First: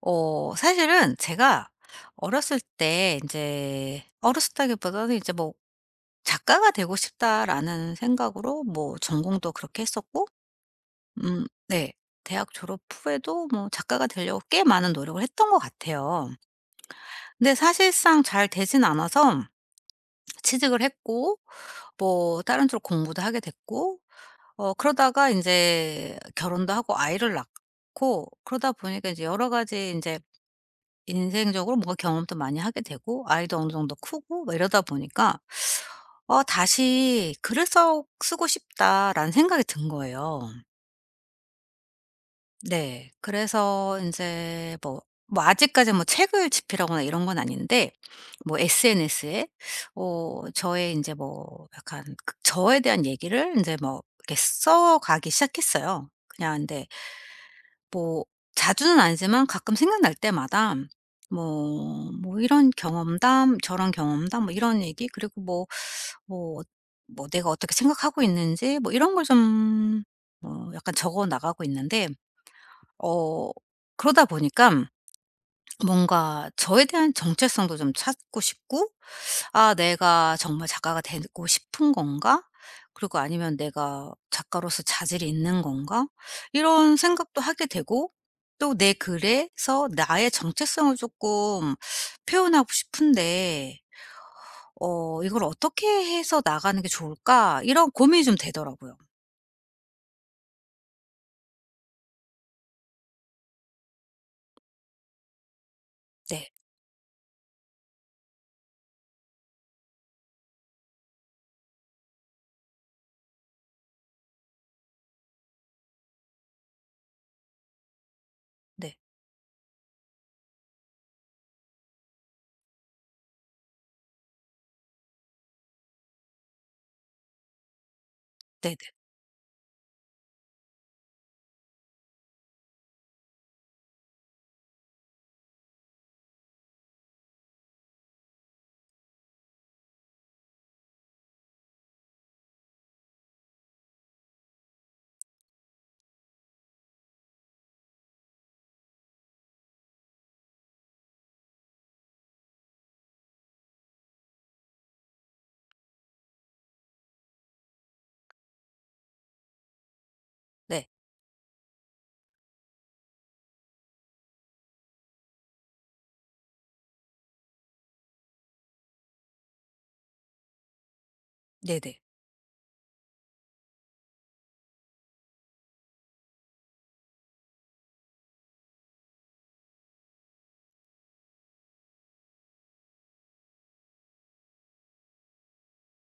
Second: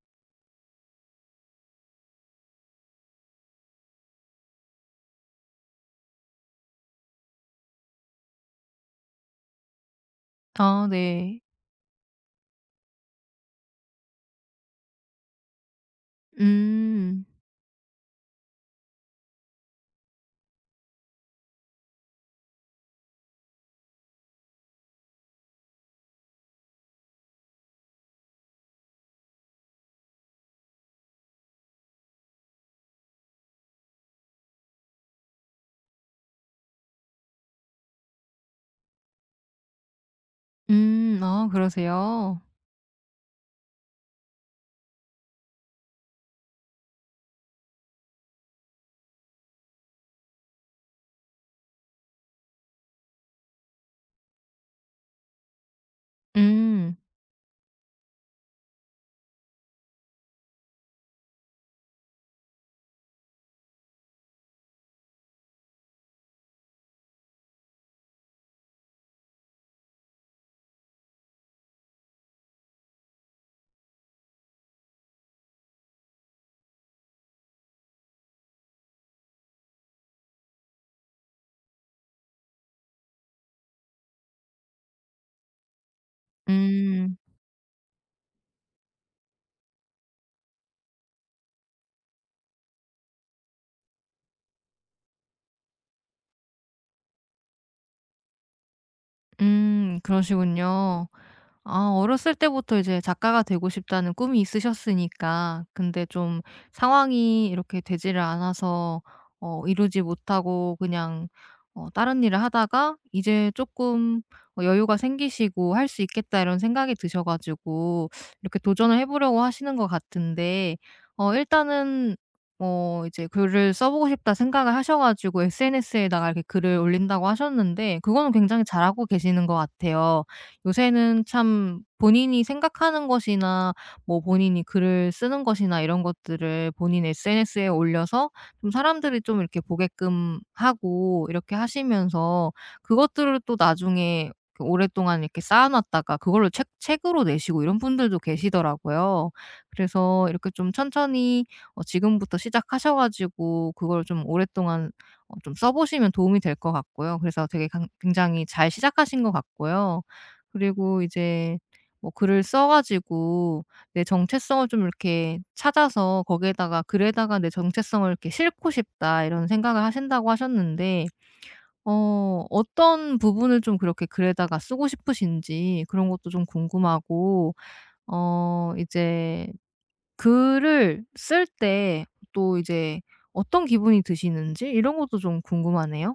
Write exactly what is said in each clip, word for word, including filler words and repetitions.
어 사실은 제가 어렸을 때 이제 어렸었다기보다는 이제 뭐 '작가가 되고 싶다.'라는 생각으로 뭐 전공도 그렇게 했었고. 아 네. 음, 네. 대학 졸업 후에도 뭐 작가가 되려고 꽤 많은 노력을 했던 것 같아요. 음. 근데 사실상 잘 되진 않아서 취직을 했고, 뭐 다른 쪽으로 공부도 하게 됐고, 어 그러다가 이제 결혼도 하고 아이를 낳고 그러다 보니까 이제 여러 가지, 이제 인생적으로 뭔가 경험도 많이 하게 되고, 아이도 어느 정도 크고 막 이러다 보니까, 어 다시 '글을 써 쓰고 싶다.'라는 생각이 든 거예요. 음. 아 그러세요? 네. 그래서 인제 뭐 뭐 아직까지 뭐 책을 집필하거나 이런 건 아닌데, 뭐 에스엔에스에 어 저의 인제 뭐 약간 그 저에 대한 얘기를 인제 뭐 이렇게 써가기 시작했어요. 그냥, 근데 음. 뭐 자주는 아니지만 가끔 생각날 때마다 뭐 뭐 이런 경험담, 저런 경험담, 뭐 이런 얘기, 그리고 뭐 뭐 뭐 내가 어떻게 생각하고 있는지, 뭐 이런 걸 좀 뭐 약간 적어 나가고 있는데, 어 그러다 보니까 뭔가 저에 대한 정체성도 좀 찾고 싶고, '아, 내가 정말 작가가 되고 싶은 건가? 그리고 아니면 내가 작가로서 자질이 있는 건가?' 이런 음. 생각도 하게 되고, 또 내 글에서 나의 정체성을 쪼끔 표현하고 싶은데, 어 '이걸 어떻게 해서 나가는 게 좋을까?' 이런 고민이 좀 되더라고요. 음. 그러시군요. 아 어렸을 때부터 이제 작가가 되고 싶다는 꿈이 있으셨으니까, 근데 좀 네. 상황이 이렇게 되지를 않아서 어 이루지 못하고 그냥 어 다른 일을 하다가 이제 조금 어 여유가 생기시고 '할 수 있겠다.' 이런 생각이 드셔 가지고 이렇게 네. 도전을 해 보려고 하시는 것 같은데, 어 일단은 어 이제 '글을 써 보고 싶다.' 생각을 하셔 가지고 에스엔에스에다가 이렇게 글을 올린다고 하셨는데, 그거는 굉장히 네네. 잘하고 계시는 것 같아요. 요새는 참 본인이 생각하는 것이나 뭐 본인이 글을 쓰는 것이나 이런 것들을 본인 에스엔에스에 올려서 좀 사람들이 좀 이렇게 보게끔 하고, 이렇게 하시면서 그것들을 또 나중에 그 오랫동안 이렇게 쌓아놨다가 그걸로 책 책으로 내시고, 이런 분들도 계시더라고요. 그래서 이렇게 좀 천천히 어 지금부터 시작하셔 가지고 그걸 좀 오랫동안 어 좀 써 보시면 도움이 될 것 같고요. 그래서 되게 강 굉장히 잘 시작하신 것 같고요. 네. 그리고 이제 뭐 글을 써 가지고 내 정체성을 좀 이렇게 찾아서 거기에다가 '글에다가 내 정체성을 이렇게 싣고 싶다.' 이런 생각을 하신다고 하셨는데, 네네. 어 어떤 부분을 좀 그렇게 글에다가 쓰고 싶으신지 그런 것도 좀 궁금하고, 어 이제 글을 쓸 때 또 이제 어떤 기분이 드시는지 이런 것도 좀 궁금하네요.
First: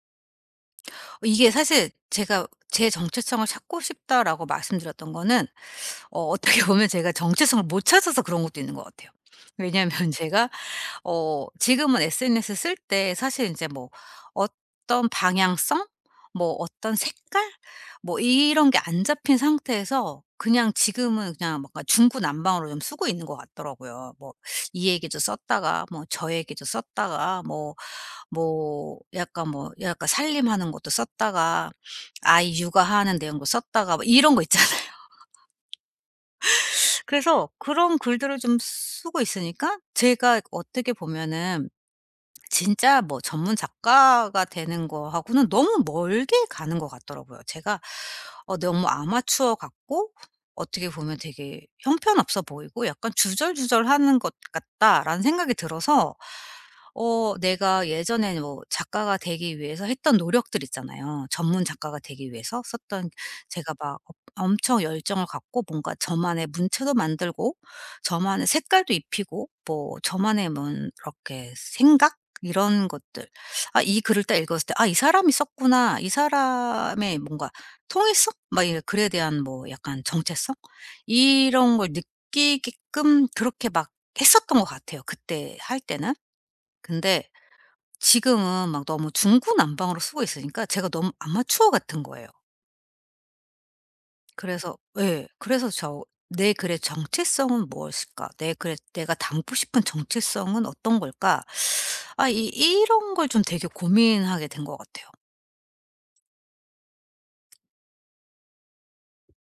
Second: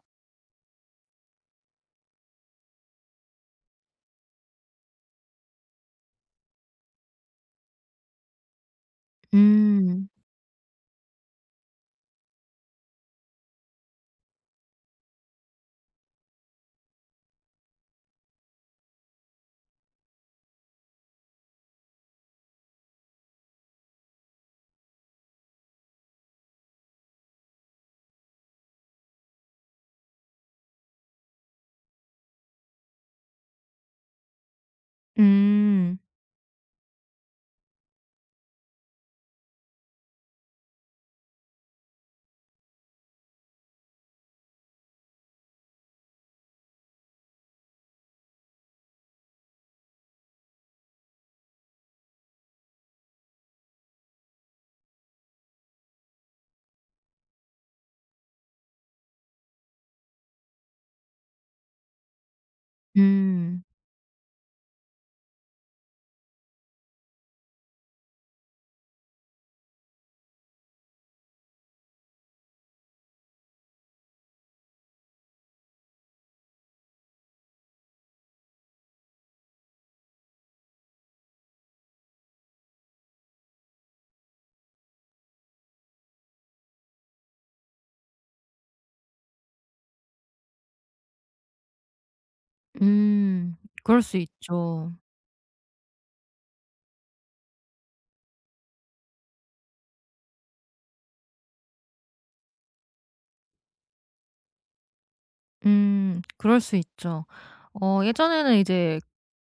이게 사실 제가 제 정체성을 찾고 싶다라고 말씀드렸던 거는, 어 어떻게 보면 제가 정체성을 못 찾아서 그런 것도 있는 것 같아요. 왜냐하면 음. 제가 어 지금은 에스엔에스 쓸 때 사실 이제 뭐 어떤 방향성, 뭐 어떤 색깔, 뭐 이런 게 안 잡힌 상태에서, 그냥 지금은 그냥 뭔가 중구난방으로 좀 쓰고 있는 것 같더라고요. 뭐 이 얘기도 썼다가 뭐 저 얘기도 썼다가 뭐 뭐 약간 뭐 약간 살림하는 것도 썼다가, 아이 육아하는 내용도 썼다가, 뭐 이런 거 있잖아요. 음. 그래서 그런 글들을 좀 쓰고 있으니까 제가 어떻게 보면은 진짜 뭐 전문 작가가 되는 거하고는 너무 멀게 가는 것 같더라고요. 제가 어 너무 아마추어 같고, 어떻게 보면 되게 형편없어 보이고, 약간 '주절주절하는 것 같다.'라는 생각이 들어서, 어 내가 예전에 뭐 작가가 되기 위해서 했던 노력들 있잖아요. 전문 작가가 되기 위해서 썼던, 음. 제가 막 엄청 열정을 갖고 뭔가 저만의 문체도 만들고, 저만의 색깔도 입히고, 뭐 저만의 뭐 이렇게 생각? 이런 것들. 아, 이 글을 딱 읽었을 때 '아, 이 사람이 썼구나. 이 사람의 뭔가 통일성?' 막 이 글에 대한 뭐 약간 정체성? 이런 걸 느끼게끔 그렇게 막 했었던 것 같아요, 그때 할 때는. 근데 지금은 막 너무 중구난방으로 쓰고 있으니까 제가 너무 아마추어 같은 거예요. 음. 그럴 수 그래서 있죠. 예. 그래서 저 '내 글의 정체성은 무엇일까? 내 글에 내가 담고 싶은 정체성은 어떤 걸까?' 아, 이 이런 걸 좀 되게 고민하게 된 것 같아요. 음. 그럴 수 있죠. 어 예전에는 이제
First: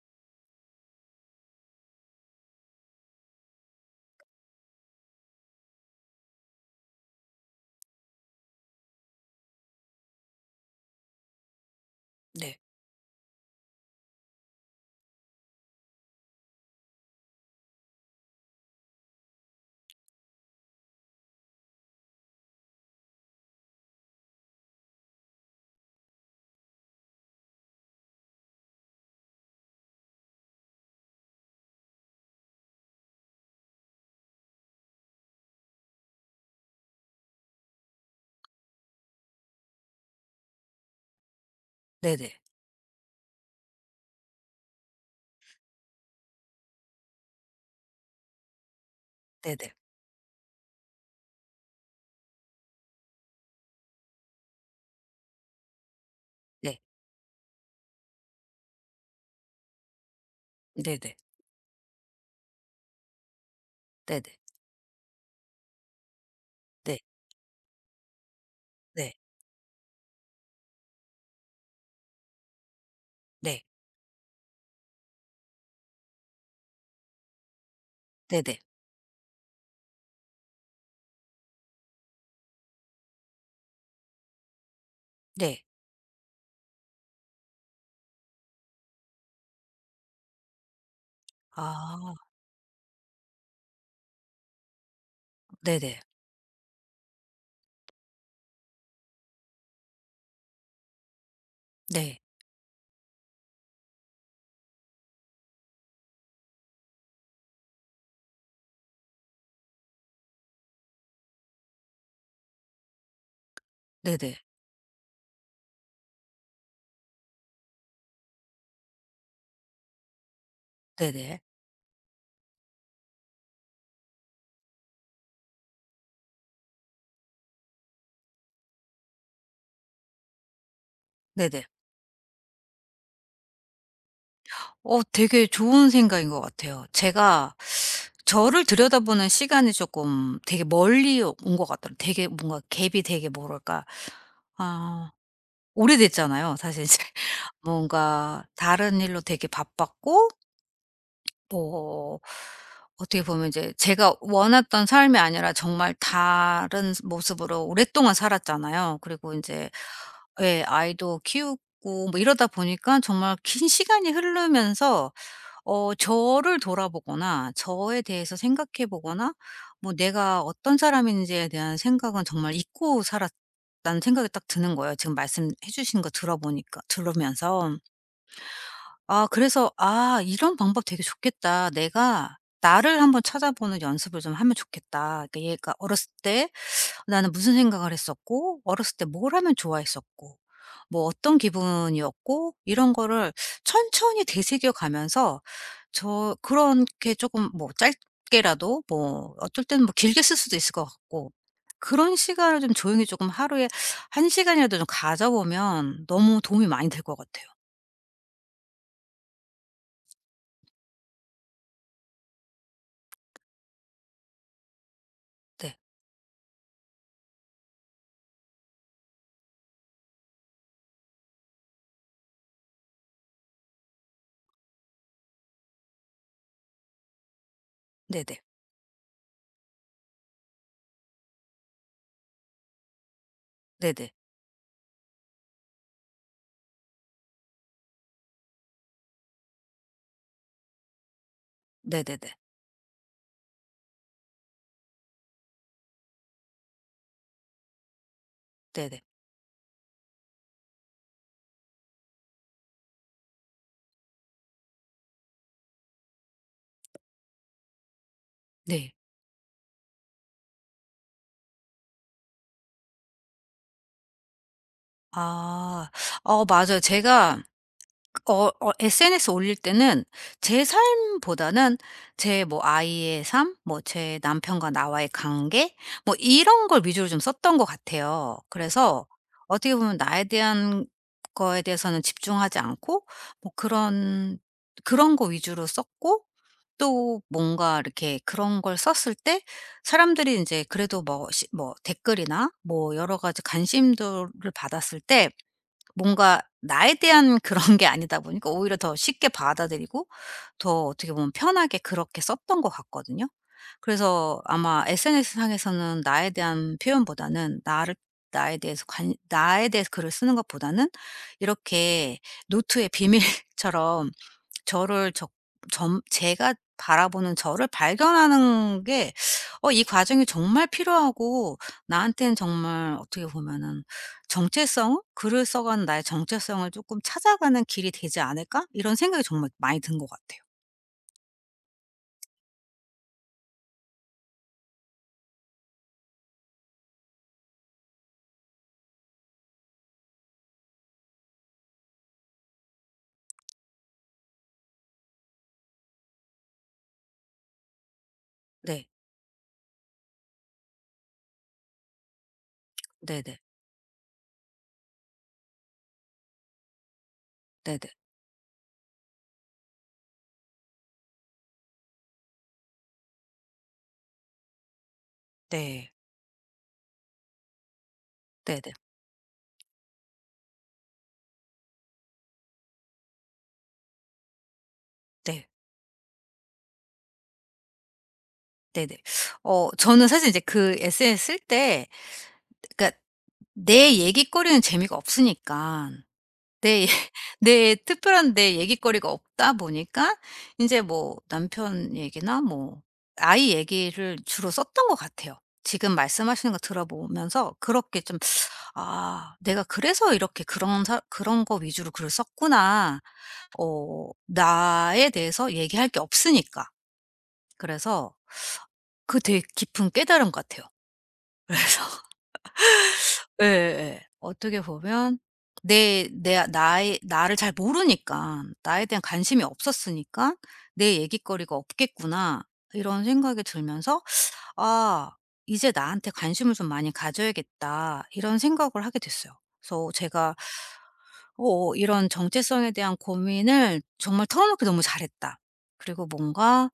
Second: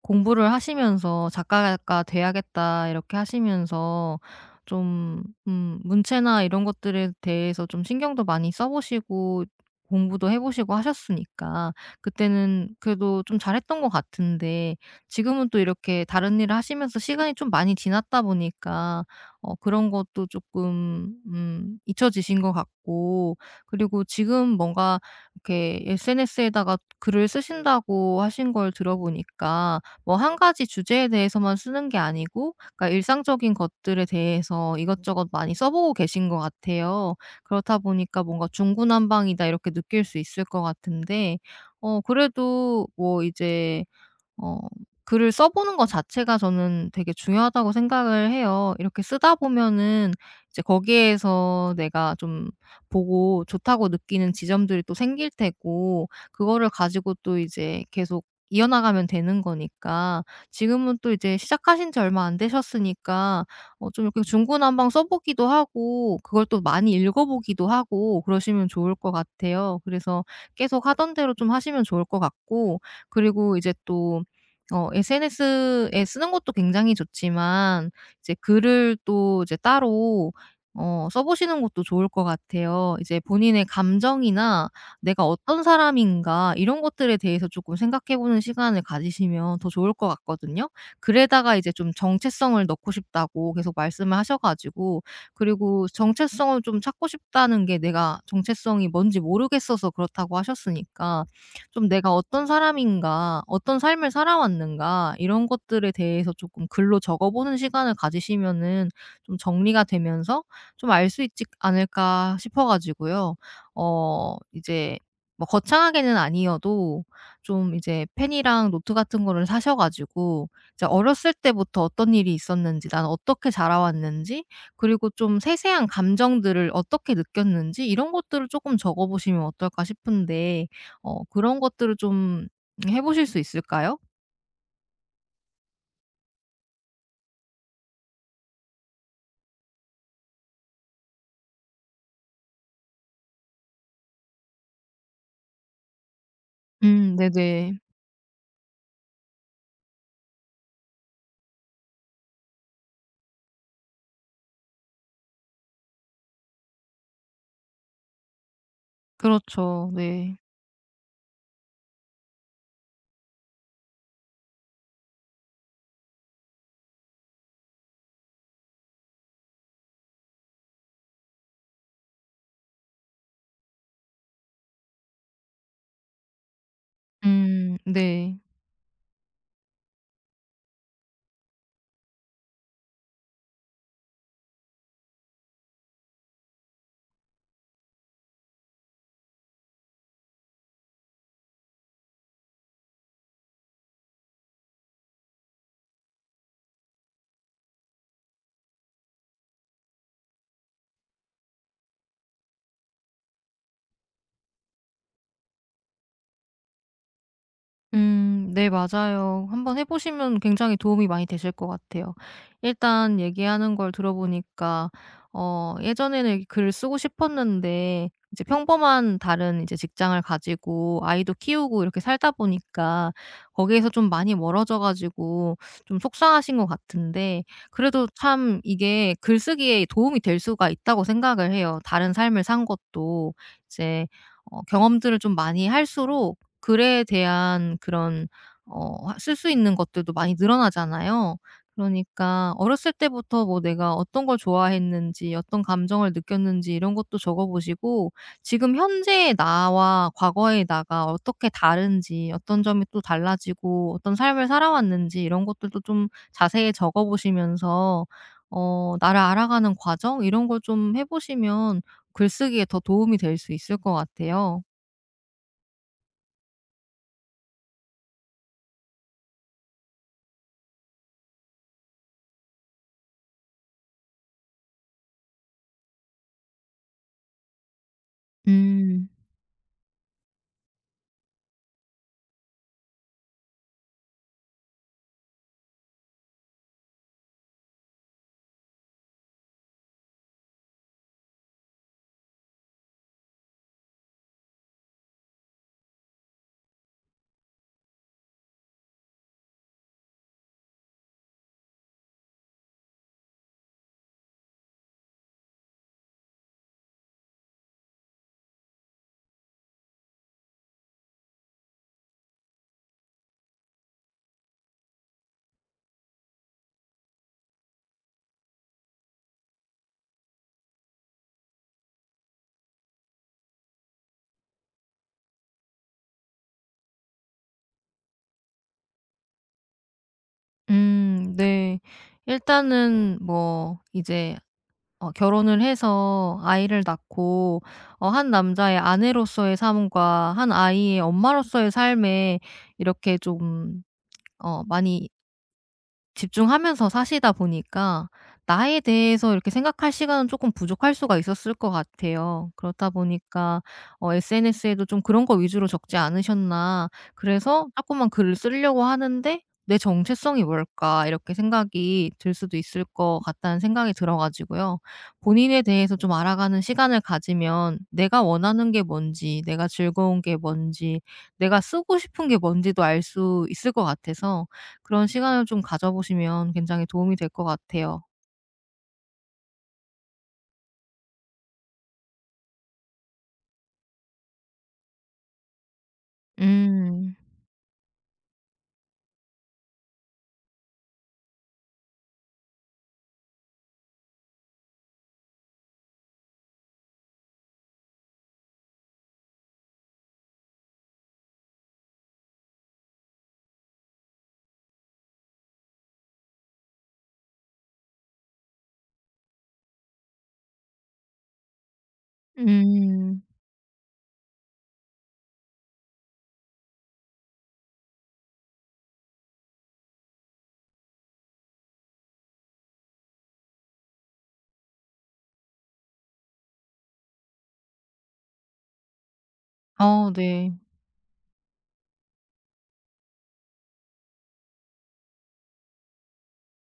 공부를 하시면서 '작가가 돼야겠다.' 이렇게 하시면서 좀 음 문체나 이런 것들에 대해서 좀 신경도 많이 써 보시고 공부도 해 보시고 하셨으니까, 네. 그때는 그래도 좀 잘했던 것 같은데, 지금은 또 이렇게 다른 일을 하시면서 시간이 좀 많이 지났다 보니까 어 그런 것도 조금 음 잊혀지신 것 같고, 그리고 지금 뭔가 이렇게 에스엔에스에다가 글을 쓰신다고 하신 걸 들어보니까 뭐 한 가지 주제에 대해서만 쓰는 게 아니고, 그러니까 일상적인 것들에 대해서 이것저것 많이 써 보고 계신 것 같아요. 그렇다 보니까 뭔가 '중구난방이다.' 이렇게 느낄 수 있을 것 같은데, 어 네네. 그래도 뭐 이제 어 글을 써 보는 것 자체가 저는 되게 중요하다고 생각을 해요. 이렇게 쓰다 네네. 보면은 이제 거기에서 내가 좀 보고 좋다고 느끼는 지점들이 또 생길 테고, 그거를 네. 가지고 또 이제 계속 이어나가면 되는 거니까. 지금은 또 네네. 이제 시작하신 지 얼마 안 되셨으니까 어 좀 이렇게 네네. 중구난방 써 보기도 하고, 그걸 또 많이 네. 읽어 보기도 하고 그러시면 좋을 것 네. 같아요. 그래서 계속 하던 대로 좀 하시면 좋을 것 같고, 그리고 네. 이제 또 어 에스엔에스에 쓰는 것도 굉장히 좋지만, 이제 네네. 글을 또 이제 따로 어 써 보시는 것도 좋을 것 같아요. 이제 본인의 감정이나 '내가 어떤 네. 사람인가.' 이런 것들에 대해서 조금 생각해 보는 시간을 가지시면 더 좋을 것 같거든요. 글에다가 이제 좀 아. 정체성을 넣고 싶다고 계속 말씀을 하셔 가지고, 그리고 네네. 정체성을 좀 찾고 싶다는 게 내가 정체성이 뭔지 모르겠어서 그렇다고 하셨으니까, 좀 '내가 네. 어떤 사람인가. 어떤 삶을 살아왔는가.' 이런 것들에 대해서 조금 글로 적어보는 시간을 가지시면은 좀 정리가 되면서 좀 알 수 있지 않을까 싶어 가지고요. 네네. 어 이제 뭐 거창하게는 아니어도 좀 이제 펜이랑 노트 같은 거를 사셔 가지고 이제 어렸을 네네. 때부터 어떤 일이 있었는지, 나는 어떻게 자라왔는지, 그리고 좀 세세한 감정들을 어떻게 느꼈는지, 이런 것들을 조금 적어보시면 어떨까 싶은데, 어 그런 네네. 것들을 좀 해 보실 수 있을까요? 어 되게 좋은 생각인 것 같아요. 제가 저를 들여다보는 시간이 조금 되게 멀리 온 것 같더라고요. 되게 뭔가 갭이 되게 뭐랄까, 아, 오래됐잖아요. 사실 이제 음 네네. 뭔가 다른 일로 되게 바빴고, 뭐 어떻게 보면 이제 제가 원했던 삶이 아니라 정말 다른 모습으로 오랫동안 살았잖아요. 그리고 이제 그렇죠. 네. 아이도 키우고 뭐 이러다 보니까 정말 긴 시간이 흐르면서, 어 저를 돌아보거나 저에 대해서 생각해 보거나, 뭐 내가 어떤 사람인지에 대한 생각은 정말 잊고 살았다는 생각이 딱 드는 거예요, 지금 말씀해 주신 거 들어보니까, 음 들으면서. 네. 아, 그래서 '아, 이런 방법 되게 좋겠다. 내가 나를 한번 찾아보는 연습을 좀 하면 좋겠다.' 그러니까 얘가 어렸을 때 나는 무슨 생각을 했었고, 어렸을 때 뭘 하면 좋아했었고, 뭐 어떤 기분이었고, 이런 거를 천천히 되새겨 가면서, 저 그렇게 조금 뭐 짧게라도, 뭐 어쩔 때는 뭐 길게 쓸 수도 있을 것 같고, 그런 시간을 좀 조용히 조금 하루에 한 시간이라도 좀 가져보면 너무 도움이 많이 될 것 같아요. 음 네, 맞아요. 한번 해 보시면 굉장히 도움이 많이 되실 것 같아요. 일단 얘기하는 걸 들어보니까 어 네. 예전에는 글을 쓰고 싶었는데, 이제 평범한 다른 이제 직장을 가지고 아이도 키우고 이렇게 살다 보니까 거기에서 좀 많이 멀어져 가지고 좀 속상하신 것 같은데, 그래도 네네. 참 이게 글쓰기에 도움이 될 수가 있다고 생각을 해요. 다른 삶을 산 것도 이제 네네. 어 경험들을 좀 많이 할수록 글에 대한 그런 어 쓸 수 있는 것들도 많이 늘어나잖아요. 네네네. 그러니까 어렸을 때부터 뭐 내가 어떤 걸 좋아했는지, 어떤 감정을 느꼈는지 이런 것도 적어 보시고, 지금 네네. 현재의 나와 과거의 나가 어떻게 다른지, 어떤 점이 또 달라지고, 어떤 삶을 살아왔는지 이런 것들도 좀 자세히 적어 보시면서 네. 어 나를 알아가는 과정, 이런 걸 좀 해 보시면 글쓰기에 더 도움이 될 수 있을 것 같아요. 아. 어 맞아요. 제가 어 어 에스엔에스 올릴 때는 제 삶보다는, 제 뭐 아이의 삶, 뭐 제 남편과 나와의 관계, 뭐 이런 걸 위주로 좀 썼던 것 같아요. 그래서 음. 어떻게 보면 나에 대한 거에 대해서는 집중하지 않고, 뭐 그런 그런 거 위주로 썼고, 또 뭔가 이렇게 그런 걸 썼을 때 사람들이 이제 그래도 뭐 시 뭐 댓글이나 뭐 여러 가지 관심도를 받았을 때, 뭔가 나에 대한 그런 게 아니다 보니까 오히려 더 쉽게 받아들이고, 더 어떻게 보면 편하게 그렇게 썼던 것 같거든요. 그래서 아마 에스엔에스 상에서는 나에 대한 표현보다는 나를 나에 대해서 관 나에 대해서 글을 쓰는 것보다는, 이렇게 노트의 비밀처럼 저를 적 점 제가 바라보는 저를 발견하는 게, 어 이 과정이 정말 필요하고, 나한테는 정말 어떻게 보면은 정체성은 '글을 써가는 나의 정체성을 조금 찾아가는 길이 되지 않을까?' 이런 생각이 정말 많이 든 것 같아요. 음 네. 일단은 뭐 이제 어 결혼을 해서 아이를 낳고, 어 한 남자의 아내로서의 삶과 한 아이의 엄마로서의 삶에 이렇게 좀 어 많이 집중하면서 사시다 보니까 나에 네. 대해서 이렇게 생각할 시간은 조금 부족할 수가 있었을 것 같아요. 그렇다 네네. 보니까 어 에스엔에스에도 좀 그런 거 위주로 적지 않으셨나. 그래서 네네. 자꾸만 글을 쓰려고 하는데 '내 정체성이 뭘까?' 이렇게 생각이 들 수도 있을 것 같다는 생각이 들어 가지고요. 본인에 네. 대해서 좀 알아가는 시간을 가지면 내가 원하는 네네. 게 뭔지, 내가 즐거운 게 뭔지, 내가 쓰고 싶은 게 뭔지도 알 수 있을 것 같아서 그런 시간을 네. 좀 가져 보시면 굉장히 도움이 될 것 같아요. 네네. 어 저는 사실 이제 그 에세이 쓸 때, 그러니까 내 얘기거리는 재미가 없으니까, 내 음. 내 특별한 내 얘기거리가 없다 보니까, 이제 뭐 남편 얘기나 뭐 아이 얘기를 주로 썼던 것 같아요. 지금 말씀하시는 거 들어보면서 그렇게 좀, 아. '내가 그래서 이렇게 그런 사 그런 거 위주로 글을 썼구나.' 어 나에 대해서 얘기할 게 없으니까. 그래서 그 되게 깊은 깨달음 같아요. 그래서 음. 예예예. 어떻게 보면 내 내 나의 나를 잘 모르니까, 나에 대한 관심이 없었으니까, '내 얘기거리가 없겠구나.' 이런 생각이 들면서, '아, 이제 나한테 관심을 좀 많이 가져야겠다.' 이런 생각을 하게 됐어요. 그래서 어 제가 네. 어 이런 정체성에 대한 고민을 정말 털어놓기 너무 잘했다. 그리고 뭔가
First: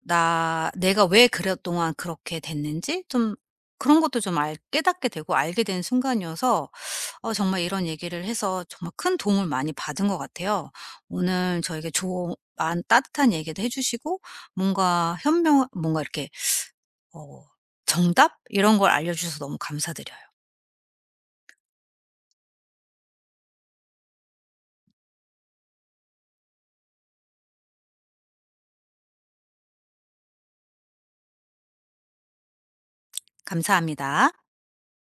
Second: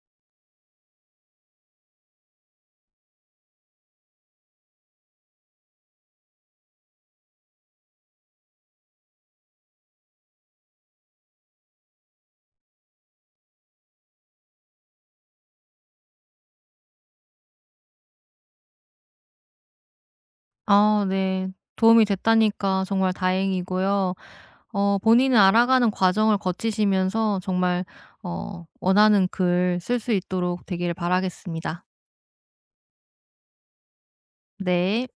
나 내가 왜 그랫동안 그렇게 됐는지 좀 그런 것도 좀 알 깨닫게 되고 알게 된 순간이어서, 어 정말 이런 얘기를 해서 정말 큰 도움을 많이 받은 것 같아요. 오늘 저에게 조언, 따뜻한 얘기도 해 주시고, 뭔가 현명 뭔가 이렇게 어 정답 이런 걸 알려주셔서 너무 감사드려요. 아 네. 도움이 됐다니까 정말 다행이고요. 어 본인을 알아가는 과정을 거치시면서 정말 어 원하는 글 쓸 수 있도록 되기를 바라겠습니다. 감사합니다. 네.